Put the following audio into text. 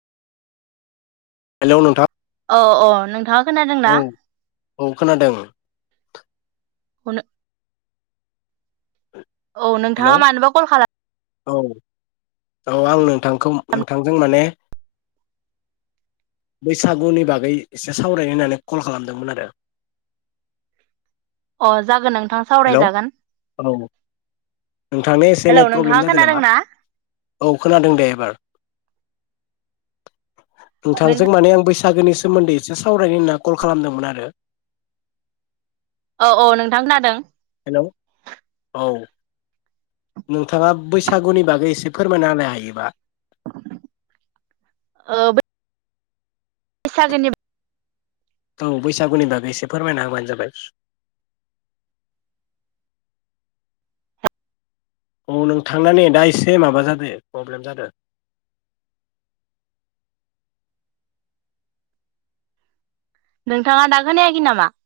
Hello नोंथांङां अ अ नोंथां खोनादोंना औ खोनादों [unintelligible] औ हेलौ नोंथांङा मानोबा कल खालाम औ औ आं नोंथांखौ नोंथांजों माने बैसागुनि बागै एसे सावरायनो होननानै कल खालामदोंमोन आरो अ जागोन आं हेल औ नोंथांनि एसे हेलौ नेट प्रब्लेम नोंथाङा जादों नामा? खोनादोंना औ खोनादों दे एबार नोंथांजों नोंथां माने आं बैस बैसागोनि सोमोन्दै एसे सावरायनो होनना कल खालामदोंमोन आरो औ औ नोंथां खोनादों हेलौ औ नोंथांङा बैसागुनि बागै एसे फोरमायना हायोबा ओ बो [unintelligible] गोननिब औ बैसागुनि बागै एसे फोरमायना होबानो जाबाय। अ नोंथांना नेटआ एसे माबा जादो प्रब्लेम जादो। नोंथाङा दाखोनायाखै नामा?